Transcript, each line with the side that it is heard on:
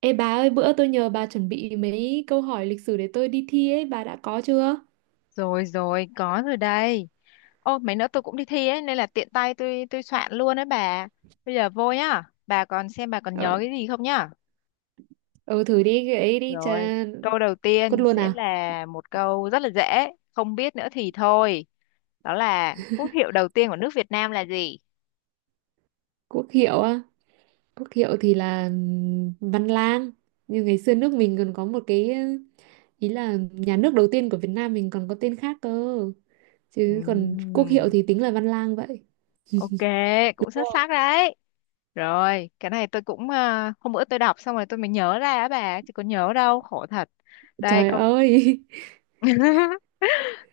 right: Ê bà ơi, bữa tôi nhờ bà chuẩn bị mấy câu hỏi lịch sử để tôi đi thi ấy, bà đã có chưa?
left: Rồi rồi, có rồi đây. Ô, mấy nữa tôi cũng đi thi ấy, nên là tiện tay tôi soạn luôn đấy bà. Bây giờ vô nhá. Bà còn xem bà còn nhớ
right: Ờ,
left: cái gì không nhá.
right: ừ, thử đi cái ấy đi,
left: Rồi,
right: cha...
left: câu đầu
right: Cốt
left: tiên
right: luôn
left: sẽ
right: à?
left: là một câu rất là dễ, không biết nữa thì thôi. Đó là quốc hiệu đầu tiên của nước Việt Nam là gì?
right: Quốc hiệu á? Quốc hiệu thì là Văn Lang. Như ngày xưa nước mình còn có một cái, ý là nhà nước đầu tiên của Việt Nam mình còn có tên khác cơ. Chứ còn quốc hiệu
left: Ừm,
right: thì tính là Văn Lang vậy.
left: ok, cũng
right: Đúng
left: xuất
right: không?
left: sắc đấy. Rồi, cái này tôi cũng hôm bữa tôi đọc xong rồi tôi mới nhớ ra á bà, chứ có nhớ đâu, khổ thật. Đây
right: Trời
left: câu
right: ơi!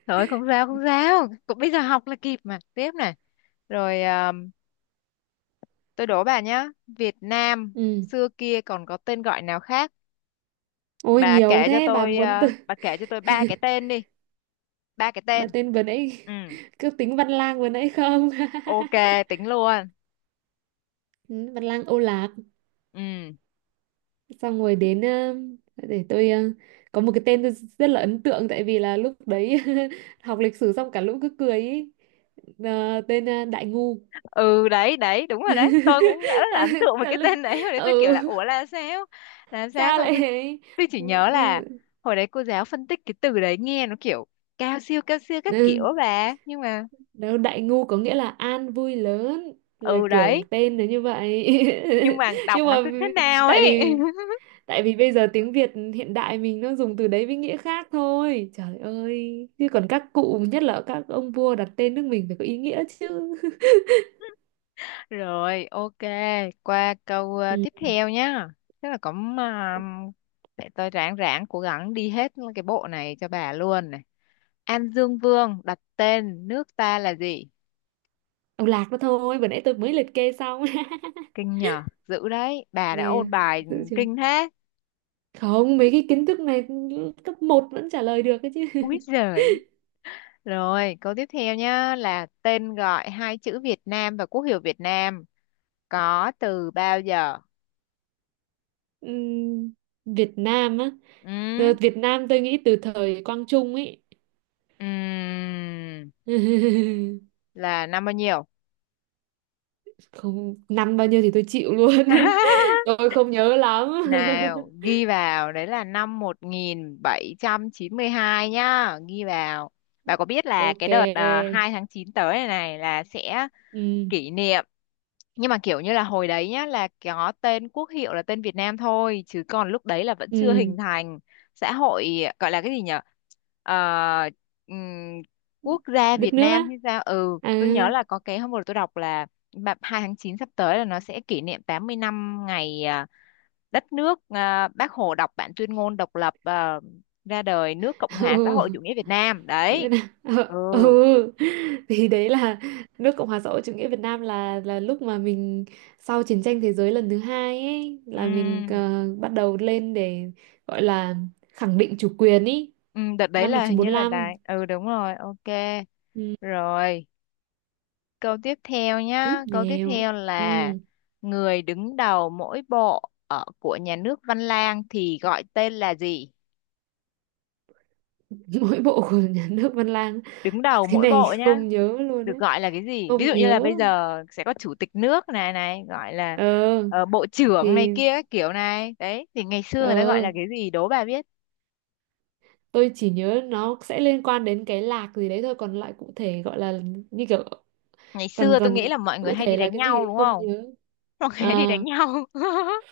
left: Thôi, không sao không sao. Cũng bây giờ học là kịp mà. Tiếp này. Rồi tôi đố bà nhá. Việt Nam
right: Ừ.
left: xưa kia còn có tên gọi nào khác.
right: Ôi nhiều thế, bà muốn từ...
left: Bà kể cho tôi ba cái tên đi. Ba cái
right: Bà
left: tên.
right: tên vừa nãy
left: Ừ,
right: cứ tính Văn Lang vừa nãy không?
left: ok, tính luôn.
right: Ừ, Văn Lang Âu Lạc.
left: Ừ,
right: Xong rồi đến để tôi, có một cái tên tôi rất là ấn tượng tại vì là lúc đấy học lịch sử xong cả lũ cứ cười ý. Tên Đại Ngu.
left: ừ đấy đấy đúng rồi đấy. Tôi cũng đã rất là
right: À,
left: ấn tượng với
right: cả
left: cái
right: lũ
left: tên đấy. Hồi đấy tôi kiểu là
right: ừ
left: ủa là sao. Là sao,
right: sao
left: xong
right: lại
left: tôi,
right: ấy?
left: tôi chỉ nhớ là
right: Như
left: hồi đấy cô giáo phân tích cái từ đấy nghe nó kiểu cao siêu cao siêu các kiểu
right: ừ,
left: bà.
right: đâu Đại Ngu có nghĩa là an vui lớn, là
left: Ừ
right: kiểu
left: đấy
right: tên nó như vậy.
left: nhưng mà đọc
right: Nhưng mà
left: nó cứ thế nào
right: tại
left: ấy.
right: vì tại vì bây giờ tiếng Việt hiện đại mình nó dùng từ đấy với nghĩa khác thôi, trời ơi, chứ còn các cụ, nhất là các ông vua đặt tên nước mình, phải có ý nghĩa chứ.
left: Rồi ok, qua câu
right: Ừ.
left: tiếp theo nhá. Tức là cũng uh, để tôi ráng ráng cố gắng đi hết cái bộ này cho bà luôn này. An Dương Vương đặt tên nước ta là gì?
right: Ông lạc đó thôi, vừa nãy tôi mới liệt kê xong.
left: Kinh nhờ, dữ đấy bà đã
right: Yeah,
left: ôn bài,
right: dữ chưa?
left: kinh thế.
right: Không, mấy cái kiến thức này cấp một vẫn trả lời được ấy chứ.
left: Úi giời. Rồi câu tiếp theo nhá là tên gọi hai chữ Việt Nam và quốc hiệu Việt Nam có từ bao giờ?
right: Ừm, Việt Nam á? Ờ,
left: Ừ,
right: Việt Nam tôi nghĩ từ thời Quang Trung ấy.
left: ừm, là năm bao nhiêu?
right: Không, năm bao nhiêu thì tôi chịu luôn. Tôi không nhớ lắm.
left: Nào, ghi vào, đấy là năm 1792 nhá, ghi vào. Bà có biết là
right: Ok.
left: cái đợt 2 tháng 9 tới này này là sẽ
right: Ừ.
left: kỷ niệm, nhưng mà kiểu như là hồi đấy nhá là có tên quốc hiệu là tên Việt Nam thôi, chứ còn lúc đấy là vẫn chưa
right: Ừ,
left: hình thành xã hội gọi là cái gì nhở. Ờ, ừm, Quốc gia
right: đất
left: Việt
right: nước á.
left: Nam hay sao? Ừ,
right: À.
left: tôi nhớ là có cái hôm vừa tôi đọc là 2 tháng 9 sắp tới là nó sẽ kỷ niệm 80 năm ngày đất nước Bác Hồ đọc bản tuyên ngôn độc lập ra đời nước Cộng hòa xã
right: Ừ,
left: hội chủ nghĩa Việt Nam
right: Việt
left: đấy.
right: Nam. Ờ,
left: Ừ.
right: ừ. Thì đấy là nước Cộng hòa xã hội chủ nghĩa Việt Nam là lúc mà mình sau chiến tranh thế giới lần thứ hai ấy là mình
left: Ừm,
right: bắt đầu lên để gọi là khẳng định chủ quyền ý.
left: đợt đấy
right: Năm một nghìn
left: là
right: chín trăm
left: hình
right: bốn
left: như là
right: lăm
left: đài, ừ đúng rồi, ok.
right: Ừ.
left: Rồi, câu tiếp theo
right: Tiếp
left: nhá, câu tiếp
right: nèo.
left: theo là
right: Ừ.
left: người đứng đầu mỗi bộ ở của nhà nước Văn Lang thì gọi tên là gì?
right: Mỗi bộ của nhà nước Văn Lang,
left: Đứng đầu
right: cái
left: mỗi
right: này
left: bộ nhá,
right: không nhớ luôn
left: được
right: ấy.
left: gọi là cái gì, ví
right: Không
left: dụ như là
right: nhớ.
left: bây giờ sẽ có chủ tịch nước này này gọi là
right: Ờ
left: bộ trưởng này
right: thì
left: kia các kiểu này đấy, thì ngày xưa
right: ờ
left: người ta gọi là cái gì, đố bà biết.
right: Tôi chỉ nhớ nó sẽ liên quan đến cái lạc gì đấy thôi, còn lại cụ thể gọi là như kiểu,
left: Ngày
right: còn
left: xưa tôi nghĩ
right: còn
left: là mọi người
right: cụ
left: hay đi
right: thể là
left: đánh
right: cái gì
left: nhau
right: thì
left: đúng
right: không
left: không?
right: nhớ.
left: Mọi người
right: À,
left: hay đi đánh nhau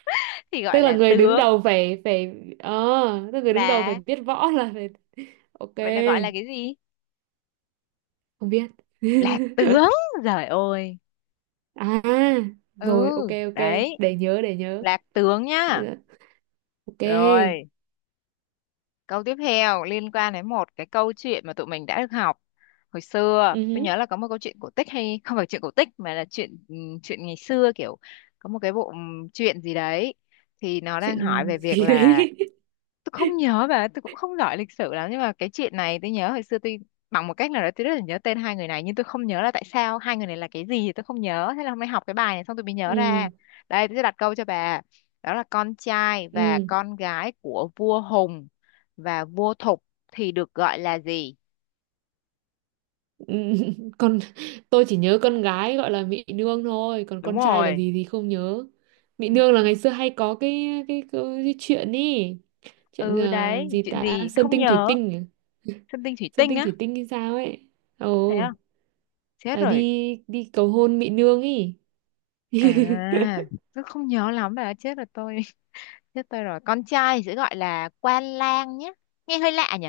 left: thì gọi
right: tức là
left: là
right: người đứng
left: tướng.
right: đầu phải phải ờ tức là người đứng đầu phải
left: là
right: biết võ là phải. Ok.
left: Vậy là gọi là cái gì?
right: Không biết.
left: Là tướng. Giời ơi.
right: À
left: Ừ
right: rồi, ok, ok.
left: đấy,
right: Để nhớ, để nhớ.
left: là tướng nhá.
right: Dạ, ok.
left: Rồi, câu tiếp theo liên quan đến một cái câu chuyện mà tụi mình đã được học hồi xưa. Tôi
right: Ừ,
left: nhớ là có một câu chuyện cổ tích hay không phải chuyện cổ tích mà là chuyện chuyện ngày xưa kiểu có một cái bộ chuyện gì đấy thì nó đang hỏi
right: chuyện
left: về việc
right: gì
left: là
right: đấy.
left: tôi không nhớ bà, tôi cũng không giỏi lịch sử lắm nhưng mà cái chuyện này tôi nhớ hồi xưa tôi, bằng một cách nào đó tôi rất là nhớ tên hai người này nhưng tôi không nhớ là tại sao hai người này là cái gì thì tôi không nhớ, thế là hôm nay học cái bài này xong tôi mới nhớ ra.
right: Ừ.
left: Đây tôi sẽ đặt câu cho bà, đó là con trai và
right: Ừ.
left: con gái của vua Hùng và vua Thục thì được gọi là gì?
right: Còn tôi chỉ nhớ con gái gọi là Mỹ Nương thôi, còn
left: Đúng
right: con trai là
left: rồi.
right: gì thì không nhớ. Mỹ
left: Vì
right: Nương là ngày
left: con-
right: xưa hay có cái chuyện ý, chuyện
left: ừ đấy,
right: gì
left: chuyện
right: ta,
left: gì
right: Sơn
left: không
right: Tinh Thủy
left: nhớ.
right: Tinh, à?
left: Sơn Tinh Thủy
right: Sơn
left: Tinh
right: Tinh
left: á?
right: Thủy Tinh hay sao ấy.
left: Thế
right: Ồ,
left: không? Chết
right: là
left: rồi.
right: đi đi cầu hôn Mỹ Nương ý.
left: À, tôi không nhớ lắm bà, chết rồi tôi. Chết tôi rồi. Con trai thì sẽ gọi là quan lang nhé. Nghe hơi lạ nhỉ?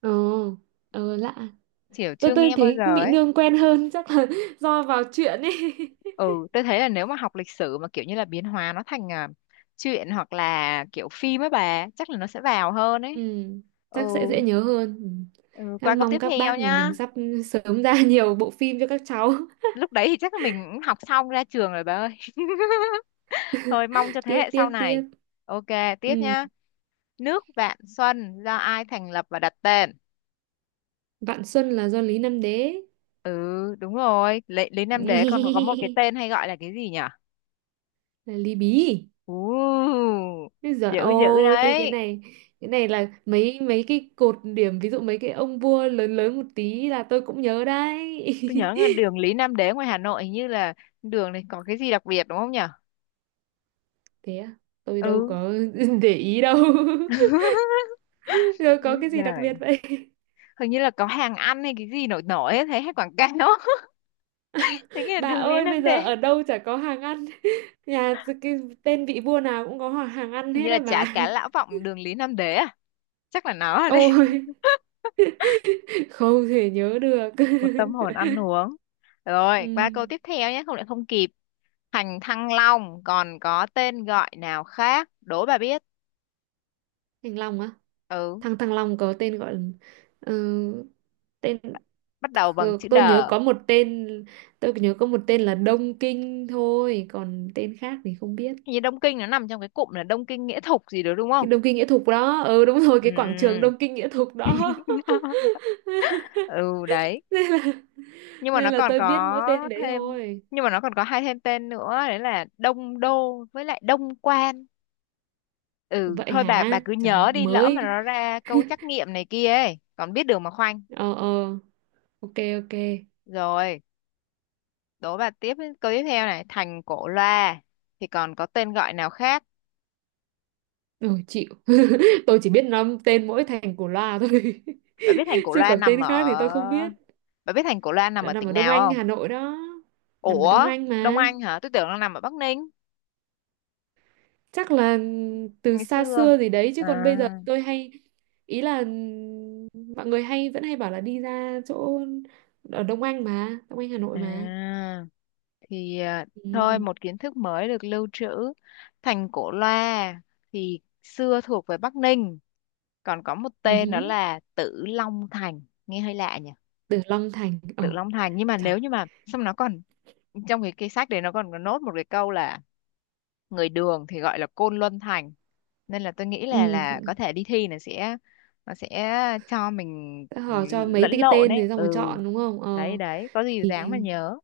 right: Ồ, lạ.
left: Kiểu
right: Tôi
left: chưa
right: tôi
left: nghe bao
right: thấy
left: giờ
right: Mỹ
left: ấy.
right: Nương quen hơn chắc là do vào chuyện ấy.
left: Ừ, tôi thấy là nếu mà học lịch sử mà kiểu như là biến hóa nó thành truyện hoặc là kiểu phim ấy bà, chắc là nó sẽ vào hơn ấy.
right: Ừ,
left: Ừ,
right: chắc sẽ dễ nhớ hơn. Ừ.
left: ừ, qua
right: Em
left: câu tiếp
right: mong các
left: theo
right: bác nhà
left: nhá.
right: mình sắp sớm ra nhiều bộ phim cho các cháu.
left: Lúc đấy thì chắc là mình cũng học xong ra trường rồi bà ơi. Thôi mong cho thế
right: Tiếp
left: hệ
right: tiếp
left: sau
right: tiếp.
left: này. Ok, tiếp
right: Ừ.
left: nhá. Nước Vạn Xuân do ai thành lập và đặt tên?
right: Vạn Xuân là do Lý Nam Đế.
left: Ừ, đúng rồi. Lý Nam Đế còn có một cái tên hay gọi là cái gì nhỉ?
right: Là Lý Bí.
left: Ồ,
right: Úi giời
left: dữ dữ
right: ơi, cái
left: đấy.
right: này, cái này là mấy mấy cái cột điểm, ví dụ mấy cái ông vua lớn lớn một tí là tôi cũng nhớ đấy.
left: Tôi nhớ là đường Lý Nam Đế ngoài Hà Nội, hình như là đường này có cái gì đặc biệt đúng không nhỉ?
right: Thế à? Tôi đâu
left: Ừ.
right: có để ý đâu. Rồi có
left: Úi
right: cái gì đặc biệt
left: giời.
right: vậy?
left: Hình như là có hàng ăn hay cái gì nổi nổi ấy, thấy hay quảng cáo. Thế nghĩa là
right: Bà
left: đường Lý
right: ơi,
left: Nam
right: bây giờ
left: Đế.
right: ở đâu chả có hàng ăn. Nhà, cái tên vị vua nào cũng có hàng ăn
left: Hình như
right: hết
left: là
right: á bà.
left: chả cá Lã Vọng đường Lý Nam Đế à? Chắc là nó ở đây.
right: Ôi không thể nhớ được.
left: Một tâm hồn ăn uống. Rồi, qua
right: Ừ.
left: câu tiếp theo nhé, không lại không kịp. Thành Thăng Long còn có tên gọi nào khác? Đố bà biết.
right: Thành Long á,
left: Ừ,
right: thằng thằng Long có tên gọi là ờ, tên,
left: bắt đầu bằng
right: ờ,
left: chữ
right: tôi nhớ
left: đờ.
right: có một tên tôi nhớ có một tên là Đông Kinh thôi, còn tên khác thì không biết.
left: Hình như Đông Kinh nó nằm trong cái cụm là Đông Kinh Nghĩa Thục gì đó đúng không?
right: Cái Đông Kinh Nghĩa Thục đó, ừ đúng rồi,
left: Ừ.
right: cái quảng trường Đông Kinh Nghĩa Thục đó.
left: Ừ đấy,
right: Nên là,
left: nhưng mà nó
right: nên là
left: còn
right: tôi biết mỗi
left: có
right: tên đấy
left: thêm,
right: thôi.
left: nhưng mà nó còn có hai thêm tên nữa đấy là Đông Đô với lại Đông Quan. Ừ
right: Vậy
left: thôi bà
right: hả
left: cứ
right: trời,
left: nhớ đi, lỡ mà
right: mới,
left: nó ra câu trắc nghiệm này kia ấy còn biết đường mà khoanh.
right: ờ ờ, ok, ok.
left: Rồi, đố bà tiếp, câu tiếp theo này, thành Cổ Loa thì còn có tên gọi nào khác?
right: Ừ, chịu. Tôi chỉ biết năm tên mỗi thành của loa thôi.
left: bà biết thành Cổ
right: Chứ
left: Loa
right: còn
left: nằm
right: tên khác thì tôi không
left: ở
right: biết.
left: bà biết thành Cổ Loa nằm
right: Đã
left: ở
right: nằm
left: tỉnh
right: ở Đông
left: nào
right: Anh,
left: không?
right: Hà Nội đó. Nằm ở Đông
left: Ủa.
right: Anh
left: Đông
right: mà.
left: Anh hả? Tôi tưởng nó nằm ở Bắc Ninh
right: Chắc là từ
left: ngày
right: xa
left: xưa.
right: xưa gì đấy, chứ
left: À,
right: còn bây giờ tôi hay, ý là mọi người hay vẫn hay bảo là đi ra chỗ ở Đông Anh mà, Đông Anh Hà Nội mà.
left: À, thì à, thôi
right: Ừ.
left: một kiến thức mới được lưu trữ. Thành Cổ Loa thì xưa thuộc về Bắc Ninh, còn có một tên đó
right: Ừ.
left: là Tử Long Thành, nghe hơi lạ nhỉ?
right: Từ Long Thành. Ồ,
left: Tử Long Thành, nhưng mà
right: trời.
left: nếu như mà xong nó còn trong cái sách đấy nó còn có nốt một cái câu là người Đường thì gọi là Côn Luân Thành. Nên là tôi nghĩ là
right: Ừ.
left: có thể đi thi là sẽ nó sẽ cho mình
right: Sẽ hỏi cho mấy
left: lẫn
right: cái
left: lộn
right: tên
left: ấy.
right: thì xong rồi
left: Ừ,
right: chọn đúng không?
left: đấy
right: Ờ
left: đấy, có gì
right: thì
left: dáng mà nhớ.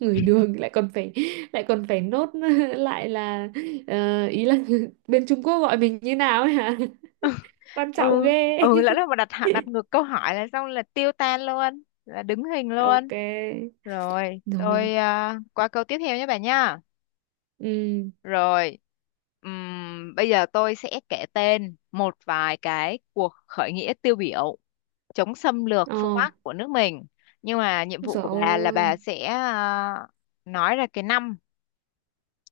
right: người đường lại còn phải nốt, lại là ý là bên Trung Quốc gọi mình như nào ấy hả? Quan
left: Ừ
right: trọng ghê.
left: ừ, lỡ đâu mà đặt ngược câu hỏi là xong là tiêu tan luôn, là đứng hình luôn.
right: Ok.
left: Rồi tôi
right: Rồi.
left: qua câu tiếp theo nhé bà nha.
right: Ừ.
left: Rồi, bây giờ tôi sẽ kể tên một vài cái cuộc khởi nghĩa tiêu biểu chống xâm lược
right: Ờ.
left: phương
right: Rồi.
left: Bắc của nước mình. Nhưng mà nhiệm vụ của bà là
right: Ôi,
left: bà sẽ nói ra cái năm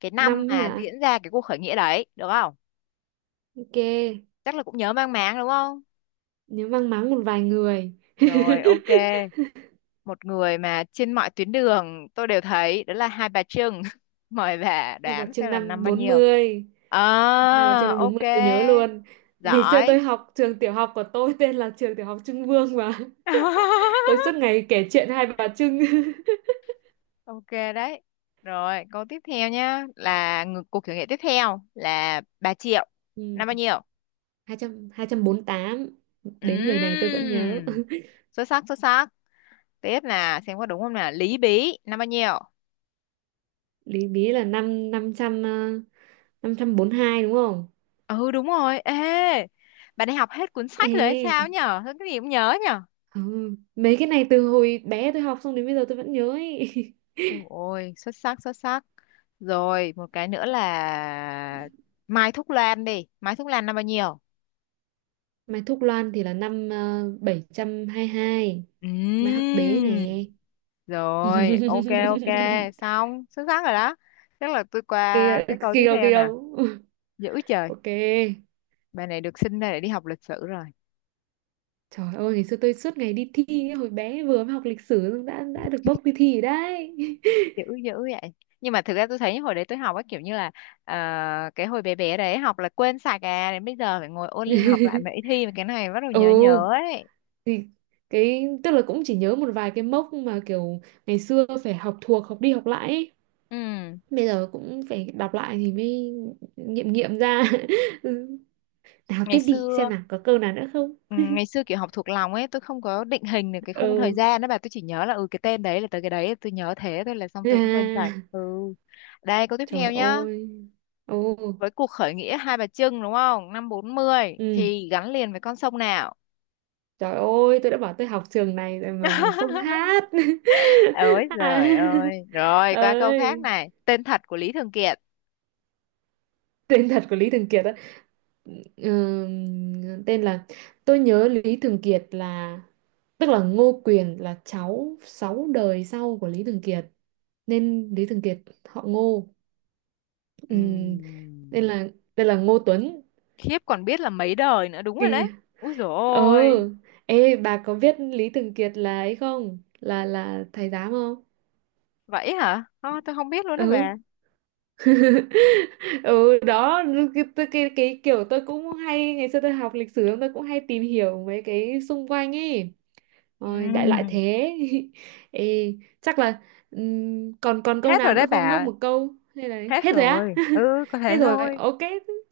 left: cái năm
right: năm ấy
left: mà
right: hả?
left: diễn ra cái cuộc khởi nghĩa đấy được không?
right: Ok.
left: Chắc là cũng nhớ mang máng đúng không?
right: Nếu mang máng một vài người.
left: Rồi ok, một người mà trên mọi tuyến đường tôi đều thấy đó là Hai Bà Trưng, mời bà
right: Hai Bà
left: đoán
right: Trưng
left: xem là năm
right: năm
left: bao
right: bốn
left: nhiêu.
right: mươi. Hai Bà Trưng
left: À
right: năm bốn
left: ok,
right: mươi tôi nhớ luôn. Ngày xưa
left: giỏi.
right: tôi học trường tiểu học của tôi tên là trường tiểu học Trưng Vương mà. Tôi suốt ngày kể chuyện Hai Bà Trưng.
left: Ok đấy. Rồi câu tiếp theo nhá là ngược cuộc thử nghiệm tiếp theo là bà Triệu
right: Ừ.
left: năm bao nhiêu?
right: 200 tám, đến người này tôi vẫn nhớ.
left: Ừm, xuất sắc xuất sắc. Tiếp là xem có đúng không nào, Lý Bí năm bao nhiêu?
right: Lý Bí là năm ờ, 500, hai đúng không?
left: Ừ đúng rồi. Ê bà đi học hết cuốn sách rồi hay
right: Ê,
left: sao nhở, sao cái gì cũng nhớ nhở?
right: ừ. Mấy cái này từ hồi bé tôi học xong đến bây giờ tôi vẫn nhớ ấy.
left: Ôi, xuất sắc, xuất sắc. Rồi, một cái nữa là Mai Thúc Loan đi. Mai Thúc Loan là bao nhiêu?
right: Mai Thúc Loan thì là năm 722. Mai Hắc Đế nè.
left: Ừm. Rồi, ok, ok. Xong, xuất sắc rồi đó. Chắc là tôi
right: Kia,
left: qua cái câu tiếp
right: kia,
left: theo nè.
right: kia.
left: Dữ trời,
right: Ok.
left: bài này được sinh ra để đi học lịch sử rồi.
right: Trời ơi, ngày xưa tôi suốt ngày đi thi ấy, hồi bé vừa mới học lịch sử đã được bốc đi thi rồi đấy.
left: Dữ, dữ vậy. Nhưng mà thực ra tôi thấy hồi đấy tôi học á kiểu như là ờ, cái hồi bé bé đấy học là quên sạch à. Đến bây giờ phải ngồi ôn học lại mấy thi mà cái này bắt đầu nhớ
right: Ừ,
left: nhớ ấy.
right: thì cái, tức là cũng chỉ nhớ một vài cái mốc mà kiểu ngày xưa phải học thuộc học đi học lại ấy.
left: Ừ,
right: Bây giờ cũng phải đọc lại thì mới nghiệm nghiệm ra. Ừ. Nào
left: ngày
right: tiếp đi, xem
left: xưa
right: nào có câu nào nữa không.
left: Ừ, ngày xưa kiểu học thuộc lòng ấy tôi không có định hình được cái khung thời
right: Ừ.
left: gian đó bà, tôi chỉ nhớ là ừ cái tên đấy là tới cái đấy, tôi nhớ thế thôi, là xong tôi cũng quên sạch. Ừ, đây câu tiếp theo
right: Trời
left: nhá,
right: ơi, ồ,
left: với cuộc khởi nghĩa Hai Bà Trưng đúng không, năm 40
right: ừ,
left: thì gắn liền với con sông nào?
right: trời ơi, tôi đã bảo tôi học trường này rồi mà, xông hát.
left: Ôi
right: À,
left: giời ơi. Rồi qua câu khác
right: ơi,
left: này, tên thật của Lý Thường Kiệt.
right: tên thật của Lý Thường Kiệt. Ờ, tên là, tôi nhớ Lý Thường Kiệt là, tức là Ngô Quyền là cháu 6 đời sau của Lý Thường Kiệt, nên Lý Thường Kiệt họ Ngô, ừ, nên
left: Ừm,
right: là tên là Ngô Tuấn.
left: khiếp, còn biết là mấy đời nữa, đúng rồi
right: Kỳ-
left: đấy. Úi dồi
right: ờ,
left: ôi.
right: ê bà có biết Lý Thường Kiệt là ấy không, là là thầy giám không?
left: Vậy hả? Ờ, tôi không biết luôn đó
right: Ừ.
left: bà.
right: Ừ đó, cái kiểu tôi cũng hay, ngày xưa tôi học lịch sử tôi cũng hay tìm hiểu mấy cái xung quanh ấy. Ôi, đại loại
left: Ừm,
right: thế. Ê, chắc là còn còn câu
left: hết
right: nào
left: rồi
right: nữa
left: đấy
right: không? Nốt
left: bà.
right: một câu hay là
left: Hết
right: hết rồi á?
left: rồi. Ừ, có
right: Hết
left: thế
right: rồi.
left: thôi.
right: Ok.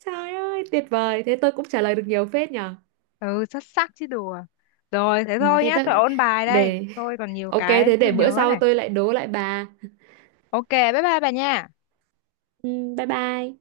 right: Trời ơi, tuyệt vời. Thế tôi cũng trả lời được nhiều phết nhở.
left: Ừ, xuất sắc chứ đùa. Rồi, thế
right: Ừ,
left: thôi
right: thế
left: nhá, tôi
right: tôi
left: ôn bài đây.
right: để,
left: Tôi còn nhiều
right: ok
left: cái
right: thế
left: chưa
right: để
left: nhớ
right: bữa sau
left: này.
right: tôi lại đố lại bà.
left: Ok, bye bye bà nha.
right: Ừ, bye bye.